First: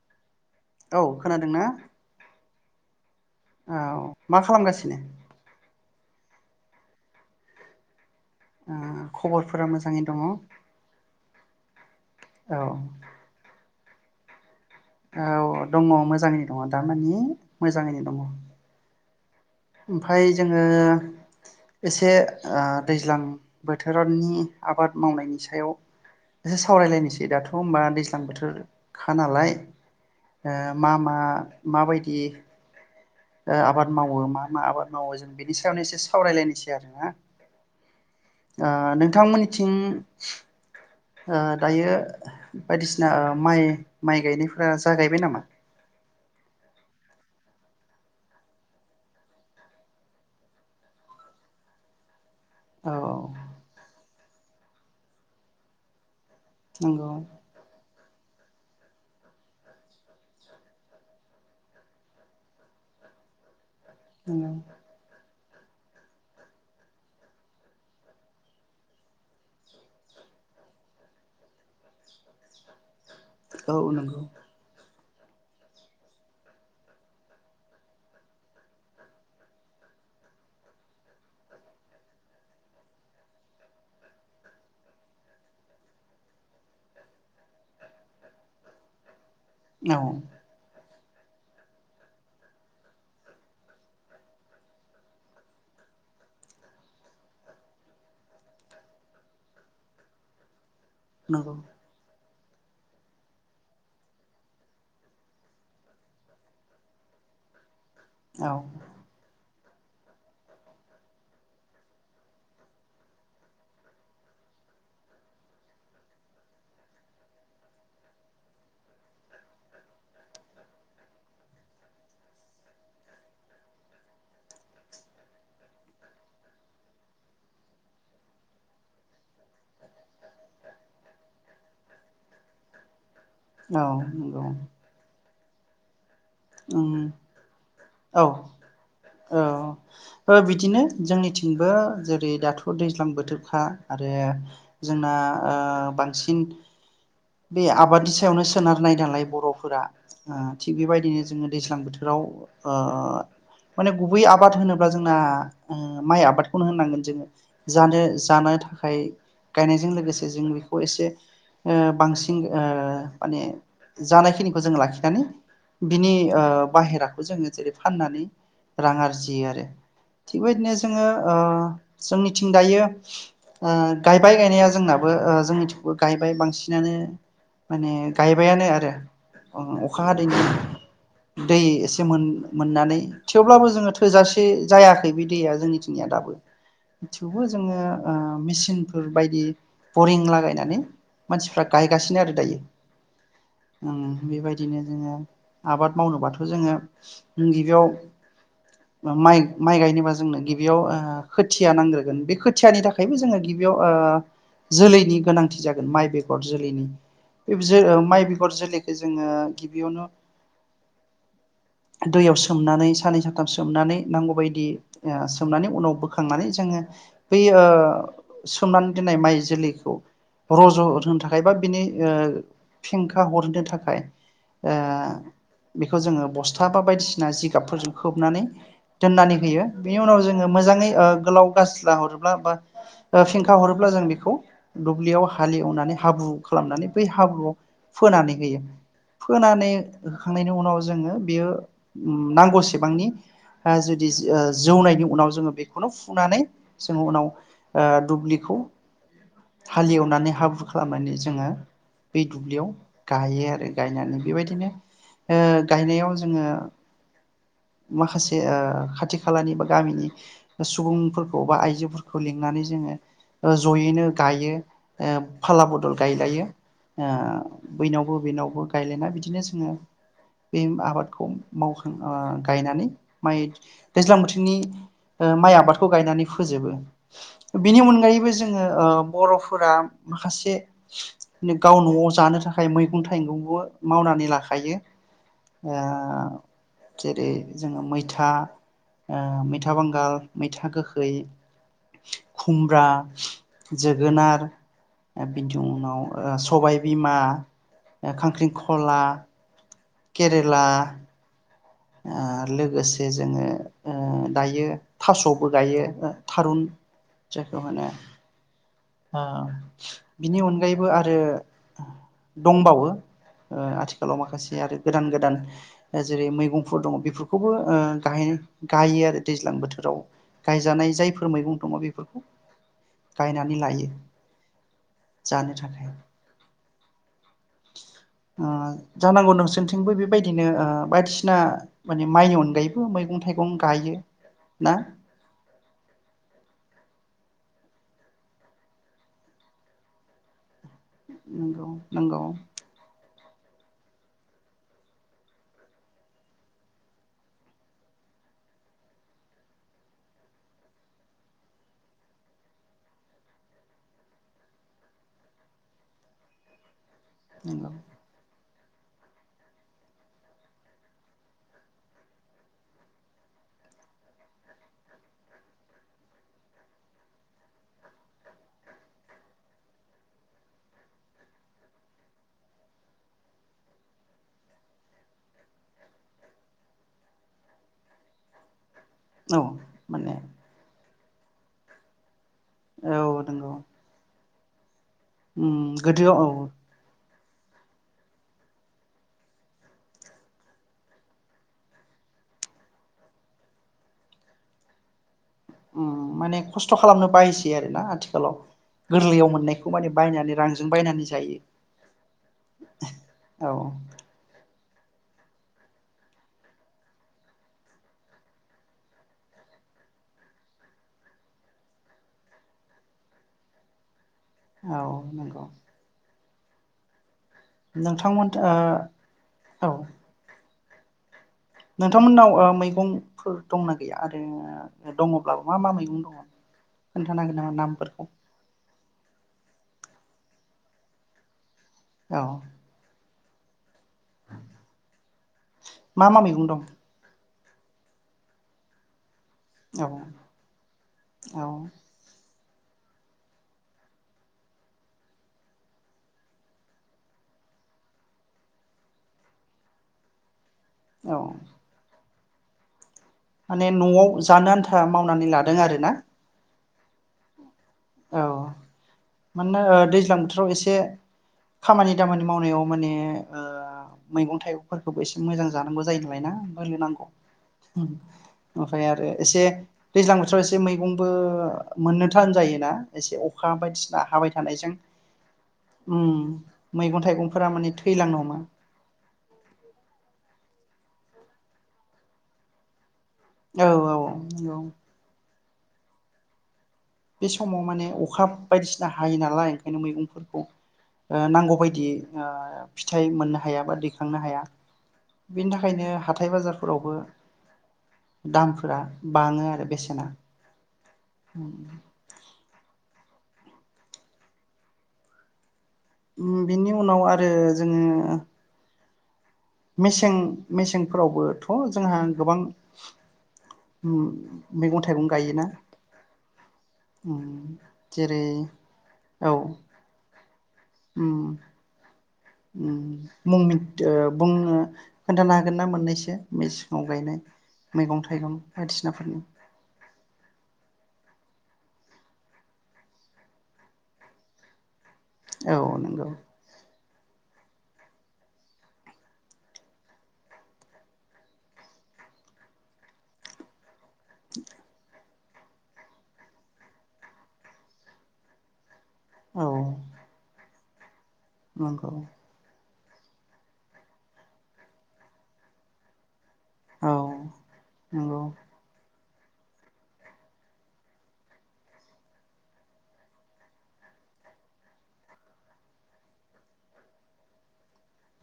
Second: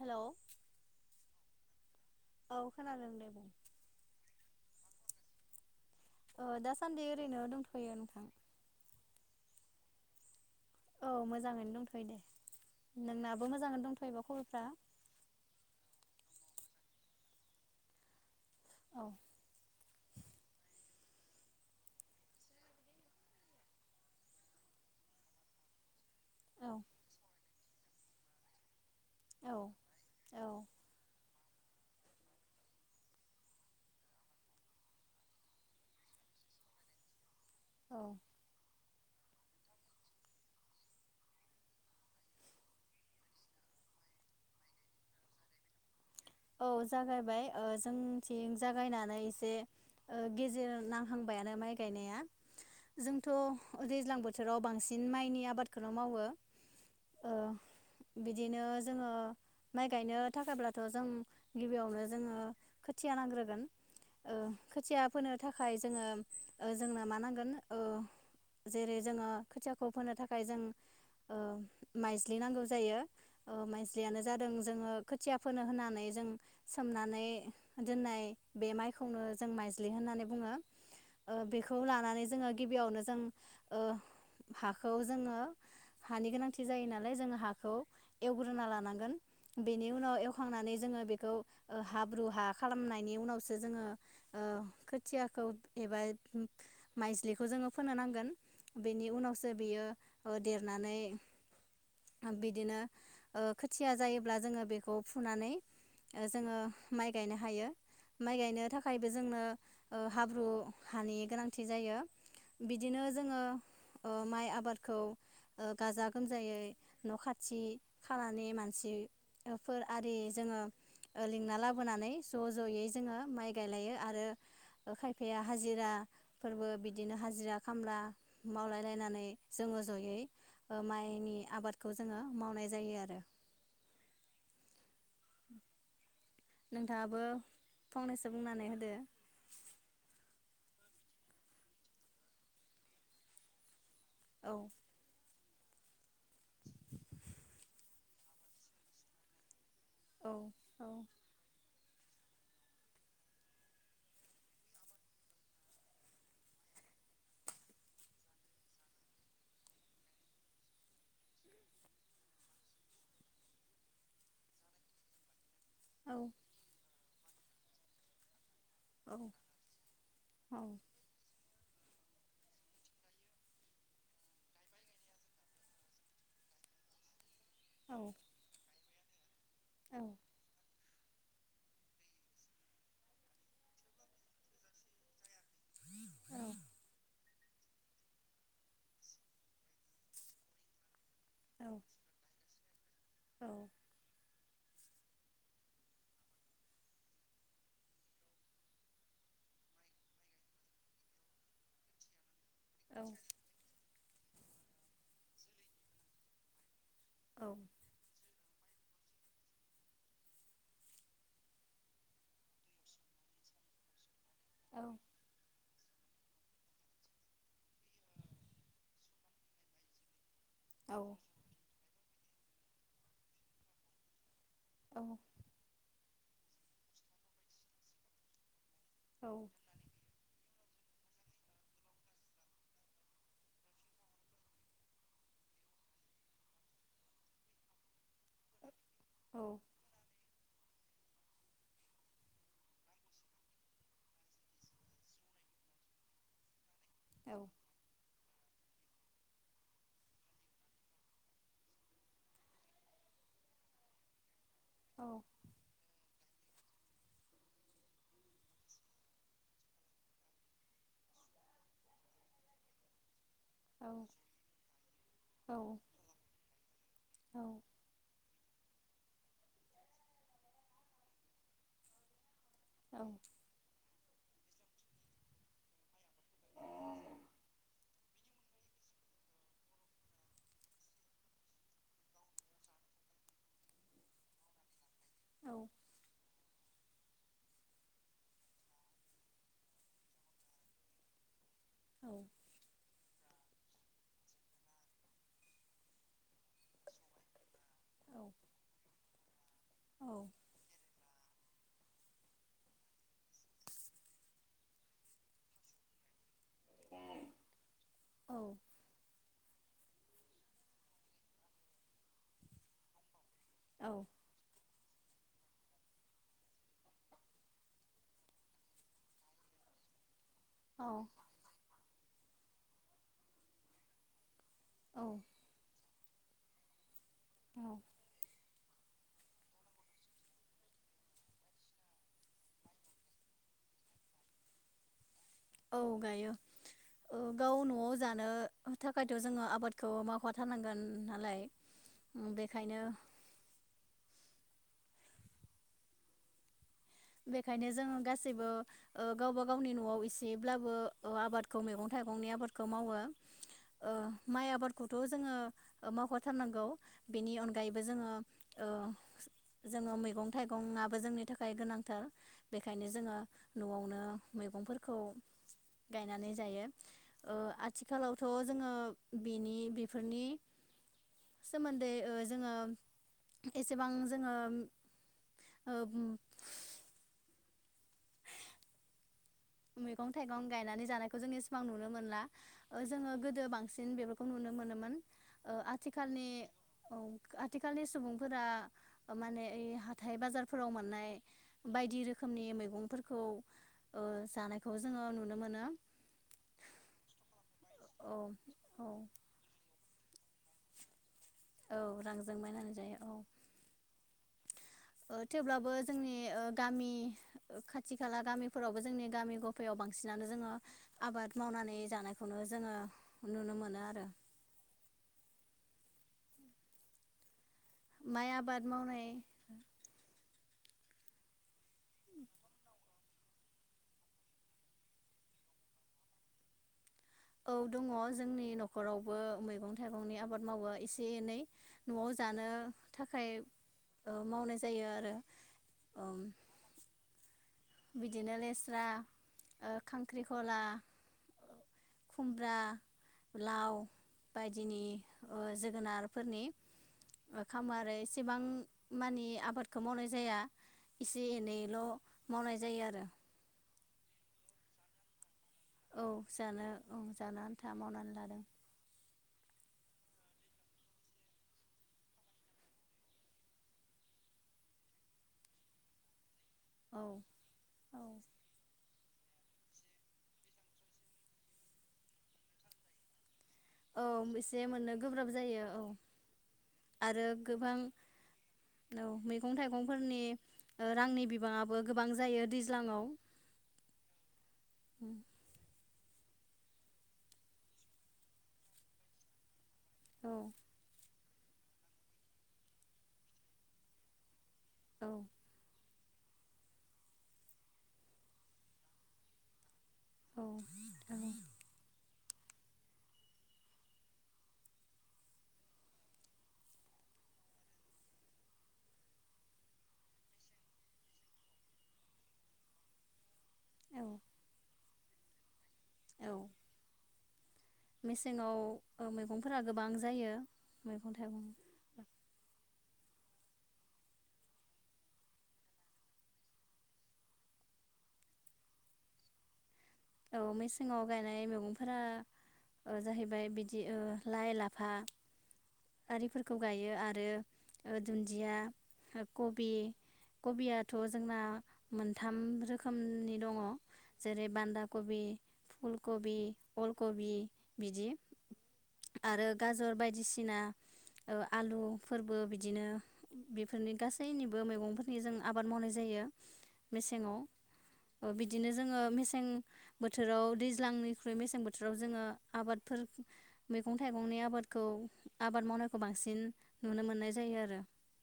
Hello औ खोनादोंना? औखानादों दे। बुं औ मा खालामगासिनो अ दासान्दि ओरैनो दंथयो नोंथां। उम खबरफोरा मोजाङै दङ औ मोजाङैनो दंथयो दे नोंनाबो मोजाङैनो दंथ फैबा खबरफ्रा औ दङ मोजाङैनो दङ दामानि मोजाङैनो दङ। औ ओमफाय जोङो एसे आ दैज्लां बोथोरनि आबाद मावनायनि सायाव एसे औ सावरायलायनिसै दाथ थ होमब्ला दैज्लां बोथोर खानालाय औ ओ मा मा मा बायदि ओ आबाद मावो मा मा आबाद मावो जों बेनि सायावनो एसे सावरायलायनिसै आरोना औ ओ नो थांमोननिथिं ओ दायो बायदिसिना ओ माइ माइ गायनायफोरा जागायबाय नामा औ जागायबाय ओ जोंथिं जागायनानै एसे ओ गेजेर नांहांबायानो माइ गायनाया। औ जोंथ' ओ दैज्लां बोथ बोथोराव बांसिन माइनि आबादखौनो मावो नोंगौ। ओ बिदिनो जोङो माइ गायनो थाखायब्लाथ' जों गिबियावनो जोङो खोथिया नांग्रोगोन ओ नंगौ खोथिया फोनो थाखाय जोङो ओ जोंनो मा नांगोन ओ जेरै जोङो खोथियाखौ फोनो थाखाय जों ओ माइज्लि नांगौ जायो ओ औ माइज्लियानो नंगौ जादों जोङो खोथिया फोनो होननानै जों सोमनानै दोननाय बे माइखौनो जों माइज्लि होननानै बुङो ओ बेखौ लानानै जोङो गिबियावनो जों ओ हाखौ जोङो हानि गोनांथि जायो नालाय जोङो हाखौ एवग्रोना लानांगोन बेनि औ उनाव एवखांनानै जोङो बेखौ ओ हाब्रु हा खालामनायनि उनावसो जोङो ओ खोथियाखौ एबा माइज्लिखौ जोङो फोनो नांगोन बेनि उनावसो बेयो ओ देर नानै नंगौ बिदिनो ओ खोथिया जायोब्ला जोङो बेखौ फुनानै ओ जोङो माइ गायनो हायो। माइ औ गायनो थाखायबो जोंनो ओ हाब्रु हानि गोनांथि जायो बिदिनो जोङो ओ माइ आबादखौ ओ गाजा गोमजायै न खाथि खालानि मानसि फोर आरि जोङो लिंना लाबोनानै ज जयै जोङो माइ गायलायो आरो खायफाया हाजिराफोरबो बिदिनो हाजिरा खामला मावलाय लायनानै जोङो जयै माइनि आबादखौ जोङो मावनाय जायो आरो औ नंगौ ओं नोंथाङाबो औ फंनैसो बुंनानै होदो औ ओ बिदिनो जोंनिथिंबो जेरै दाथ' दैज्लां बोथोरखा आरो औ जोंना ओ बांसिन बे आबादनि सायावनो सोनारनाय नालाय बरफोरा औ थिग औ बेबायदिनो जोङो दैज्लां बोथोर फोराव माने गुबै आबाद होनोब्ला जोंना माइ आबादखौनो होननांगोन जोङो जानो जानो थाखाय गायनायजों लोगोसे जों बेखौ एसे ओ बांसिन ओ माने जानायखिनिखौ जों लाखिनानै बिनि औ ओ बाहेराखौ जोङो जेरै फाननानै रां औ आरजियो आरो औ थिगबायदिनो जोङो ओ जोंनिथिं दायो ओ गायबाय गायनाया जोंनाबो ओ जोंनिथिंबो गायबाय बांसि नानो माने औ गायबायानो आरो अखा हादैनि दै एसे मोननानै थेवब्लाबो जोङो थोजासे जायाखै बे दैया जोंनिथिंनिया दाबो थेवबो जोङो ओ मेचिनफोर बायदि बरिं लागायनानै मानसिफ्रा गायगासिनो आरो दायो औ बेबायदि बिदिनो जोङो आबाद मावनोबाथ जोङो गिबियाव माइ माइ गायनोबा जोंनो गिबियाव ओ खोथिया नांग्रोगोन बे खोथि खोथियानि औ थाखायबो जोङो गिबियाव ओ जोलैनि गोनांथि जागोन माइ बे हर जोलैनि औ बे माइ बेगर जोलै जोङो गिबियावनो दैयाव सोमनानै साननै सानथाम सोमनानै नांगौ बायदि औ ओ सोमनानै उनाव बो खांनानै जोङो बै ओ सोमनानै दोन्नाय माइ जोलैखौ औ होनो थाखाय बा बिनि फेंखा हरनो थाखाय ओ औ बेखौ जोङो बस्था बा बायदिसिना जिगाबफोरजों खोबनानै दोननानै होयो बिनि उनाव जोङो मोजाङै गोलाव गाजला अरोब्ला बा फेंखा अरोब्ला जों बेखौ दुब्लियाव हालि एवनानै हाब्रु खालामनानै बै हाब्रुआव फोनानै होयो औ फोनानै होखांनायनि उनाव जोङो बेयो नांगौसेबांनि आ जुदि जौनायनि उनाव जोङो बेखौनो फुनानै जोङो उनाव आ दुब्लिखौ हालिवनानै हाब्रु खालामनानै जोङो बे दुब्लियाव गायो आरो गायनानै बेबायद नो ओ गायनायाव जोङो माखासे ओ खाथि खालानि बा गामिनि सुबुंफोरखौ बा आइजोफोरखौ लिंनानै जोङो ओ औ जयैनो गायो, ओ फाला बदल गायलायो ओ बैनावबो बेनावबो गायलायना बिदिनो जोङो बे आबादखौ मावखां ओ गायनानै औ माइ दैज्लां बोथोरनि माइ आबादखौ गायनानै फोजोबो बेनि अनगायैबो जोङो बर'फोरा माखासे गाव न'आव जानो थाखाय मैगं थाइगंबो मावनानै लाखायो। ओ जेरै जोङो मैथा मैथा बांगाल मैथा गोखै। खुमब्रा। जोगोनार बिनि उनाव सबायबिमा‌। खांख्रिंखला केरेला। ओ लोगोसे जोङो ओ दायो थासबो गायो। थारुन जायखौ माने ओ बिनि अनगायैबो आरो दंबावो ओ आथिखालाव माखासे आरो गोदान गोदान जेरै मैगंफोर दङ बेफोरखौबो ओ गाययो गायो आरो दैज्लां बोथोराव। औ गायजानाय जायफोर मैगं दङ बेफोरखौ गायनानै लायो। [unintelligible] जानो थाखाय ओ जानांगौ नोंसोरथिंबो बेबायदिनो ओ बायदिसिना माने माइनि अनगायैबो मैगं थाइगं गायो ना औ गायो गाव न'आव जानो थाखायथ‌जोङो आबादखौ मावाथारनांगोन नालाय नंगौ नंगौ बेखायनो बेखायनो जोङो गासैबो गावबा गावनि नआव एसेब्लाबो आबादखौ मैगं थाइगंनि आबादखौ मावो माइ आबादखौथ जोङो मावखाथारनांगौ। बेनि नंगौ अनगायैबो जोङो। ओ‌ जोङो मैगं थाइगंआबो जोंनि थाखाय गोनां थार बेखायनो जोङो न'आवनो मैगंफोरखौ गायनानै जायो ओ‌ आथिखालावथ जोङो बेनि बेफोरनि सोमोन्दै जोङो एसेबां जोङो ओ। औ मैगं माने थाइगं गायनानै जानाय खौ जों इसिबां‌ नुनो मोनला जोङो औ गोदो नंगौ बांसिन बेफोर खौ नुनो मोनोमोन उम ओ गोदोआव आथिखालनि औ औ। आथिखालनि सुबुंफोरा माने ओइ हाथाइ बाजारफोराव मोननाय बायदि रोखोमनि मैगंफोरखौ। जानायखौ जोङो नुनो मोन। उम माने खस्थ खालामनो बायोसै आरो। दा औ आथिखालाव औ गोरलैयाव मोननायखौ माने बायनानै रांजों बायनानै जायो औ रांजों बायनानै जायो औ ओ थेवब्लाबो जोंनि ओ गामि ओ खाथि खाला गामिफोरावबो जोंनि गामि ग'फायाव बांसिनानो जोङो आबाद मावनानै जानायखौनो जोङो नुनो मोनो आरो। औ नंगौ। नोंथांमोन माइ आबाद मावनाय ओ औ नोंथांमोननाव ओ मैगं फोर दंना गैया आरो दङब्लाबो मा मा मैगं दङ खोन्थानो हागोन नामा औ दङ नामफोरखौ जोंनि नख'रावबो मैगं थाइगंनि आबाद मावो एसे एनै न'आव औ जानो थाख फ्राय मावनाय जायो आरो मा मा मैगं दं बिदिनो लेस्रा ओ औ खांख्रिखला औ खुमब्रा लाव बायदिनि ओ जोगोनारफोरनि खामो आरो एसेबां मानि आबादखौ मावनाय जाया औ इसे एनैल' मावनाय जायो आरो माने न'आव जानो आन्था मावनानै लादों आरोना औ जानो औ जानो आन था मावनानै औ लादों मानोना दैज्लां बोथोराव एसे खामानि दामानि मावनायाव माने ओ मैगं थाइगंफोरखौबो एसे मोजां जानांगौ जायो नालाय ना। होनो औ नांगौ ओमफ्राय आरो एसे दैज्लां बोथोराव एसे मैगंबो मोननो थान जायोना एसे अखा बायदिसिना औ हाबाय एसे थानायजों मोननो गोब्राब जायो औ उम मैगं आरो थाइगंफोरा माने गोबां थैलांनो हमो औ मैगं थाइगंफोरनि रांनि बिबाङाबो गोबां जायो दैज्लाङाव औ औ औ बे समाव माने अखा बायदिसिना हायो नालाय नों औ मैगंफोरखौ ओ नांगौ बायदियै ओ फिथाइ मोननो हाया बा दैखांनो हाया। औ बेनि थाखायनो हाथ हाथाय बाजारफोरावबो दामफोरा बाङो आरो बेसेना औ उ उम बिनि उनाव आरो जोङो मेसें मेसेंफोरावबोथ जोंहा गोबां औ उम मैगं थाइगं गायोना। औ उम जेरै मेसेङाव औ मैगंफोरा गोबां जायो। मैगं उम थाइगं उम। मुं मि बुंनो खोन्थानो हागोन ना मोननैसो मेसेङाव गायनाय मैगं थाइगं बायदिसिनाफोरनि औ मेसेंआव गायनाय मैगंफोरा जाहैबाय बिदि लाइ लाफा औ नंगौ आरिफोरखौ गायो आरो दुन्दिया कबि कबियाथजोंना मोनथाम रोखोमनि दङ। जेरै बान्दाब। कबि फुल कबि अल कबि बिदि औ आरो गाजर बायदिसिना आलु नंगौ फोरबो बिदि बिदिनो बेफोरनि गासैनिबो मैगंफोरनि जों आबाद मावनाय जायो। औ मेसेङाव नंगौ बिदिनो जोङो सिं बोथोराव दैज्लांनिख्रुइ मेसें बोथोराव जोङो आबादफोर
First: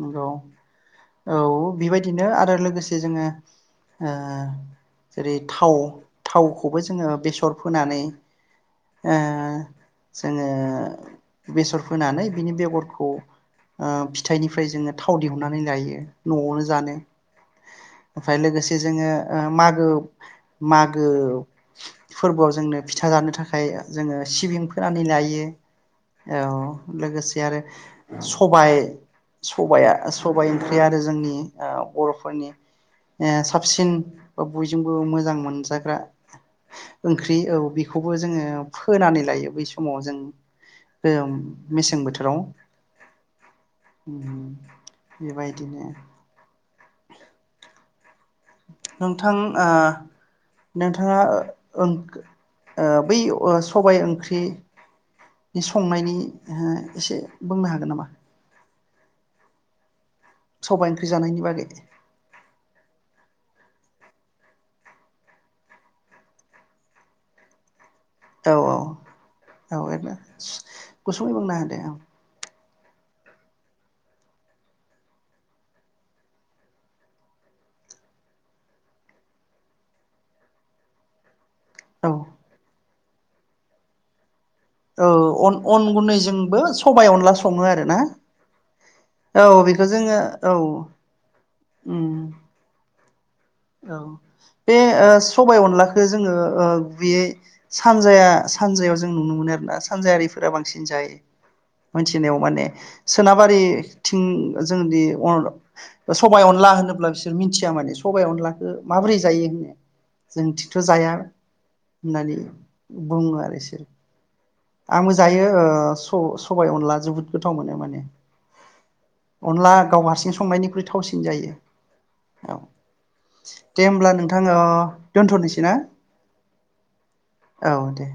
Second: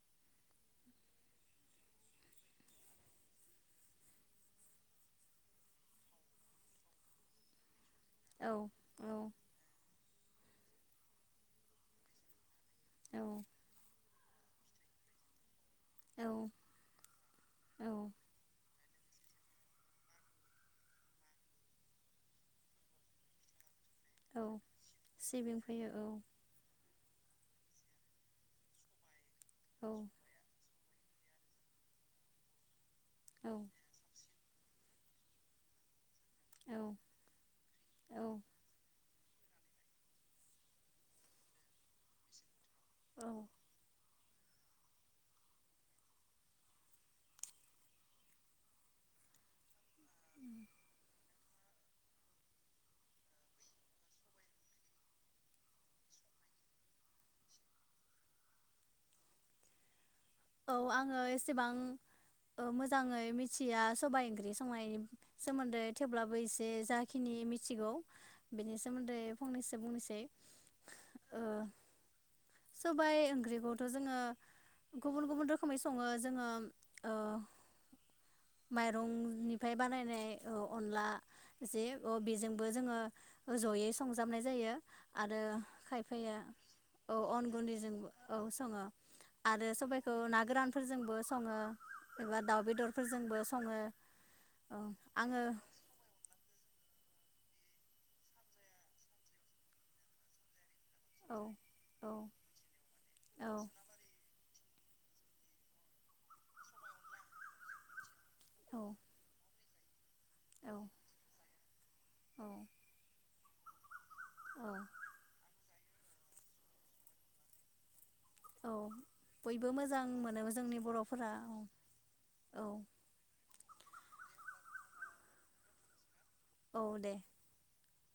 नंगौ औ बेबायदिनो आरो लोगोसे जोङो जेरै थाव थावखौबो जोङो बेसर फोनानै औ औ ओ जोङो बेसर फोनानै बिनि बेगर खौ औ आ फिथायनिफ्राय जोङो थाव दिहुननानै जायो औ नआवनो जानो औ ओमफ्राय लोगोसे जोङो मागो मागो फोरबोआव जोंनो फिथा जानो थाखाय जोङो औ सिबिं फोनानै लायो सिबिं फैयो औ। लोगोसे आरो सबाय सबाया औ सबाय ओख बे आरो जोंनि बरफोरनि ए औ साबसिन बयजोंबो मोजां मोनजाग्रा ओंख्रि औ बेखौबो औ जोङो फोनानै लायो बै समाव जों मेसें बोथोराव औ उम बेबायदिनो नोंथां ओ नोंथाङा ओं ओ बै ओ सबाय ओंख्रि संनायनि ओहो एसे बुंनो हागोन नामा औ सबाय ओंख्रि आङो जानायनि बागै एसेबां ओ मोजाङै मि थिया सबाय ओंख्रि संनायनि सोमोन्दै थेवब्लाबो एसे जाखिनि मिथिगौ औ औ बेनि सोमोन्दै फंनैसो औ एरनो बुंनोसै गुसुं बुंना होदे ओं। सबाय ओंख्रिखौथ जोङो गुबुन गुबुन रोखोमै सङो जोङो ओ माइरंनिफाय बानायनाय औ अनला जे औ अ बेजोंबो जोङो जयै संजाबनाय जायो औ आरो औ अन अन खायफाया गुन्दैजोंबो सबाय औ अनला अन सङो आरो गुन्दैजों ना औ सङो औ आरो बेखौ सबायखौ जोङो ना औ गोरानफोरजोंबो सङो। उम एबा दाउ बेदर फोरजोंबो स औ बे ओ सबाय अनलाखो जोङो ओ बैयै सानजाया सानजायाव जों नुनो मोनो आरना सानजायारिफोरा बां थिन जाय औ औ मोनथिनायाव माने औ सोनाबारि थिं जोंनि अर ओ सबाय अनला होनोब्ला बिसोर मिथिया माने सबाइ अनला ओ माब्रै जायो होननाया जोंथिंथ' औ जाया होननानै औ बुङो आरो। [unintelligible] औ आंबो जायो ओ स सबाय अनला जोबोद गोथाव मोनो माने औ बयबो अनला मोजां गाव हारसिं मोनो जोंनि संनायनिख्रुइ थावसिन बर'फोरा जायो औ औ दे ओमब्ला नोंथां ओ दोन्थनिसै ना औ दे औ दे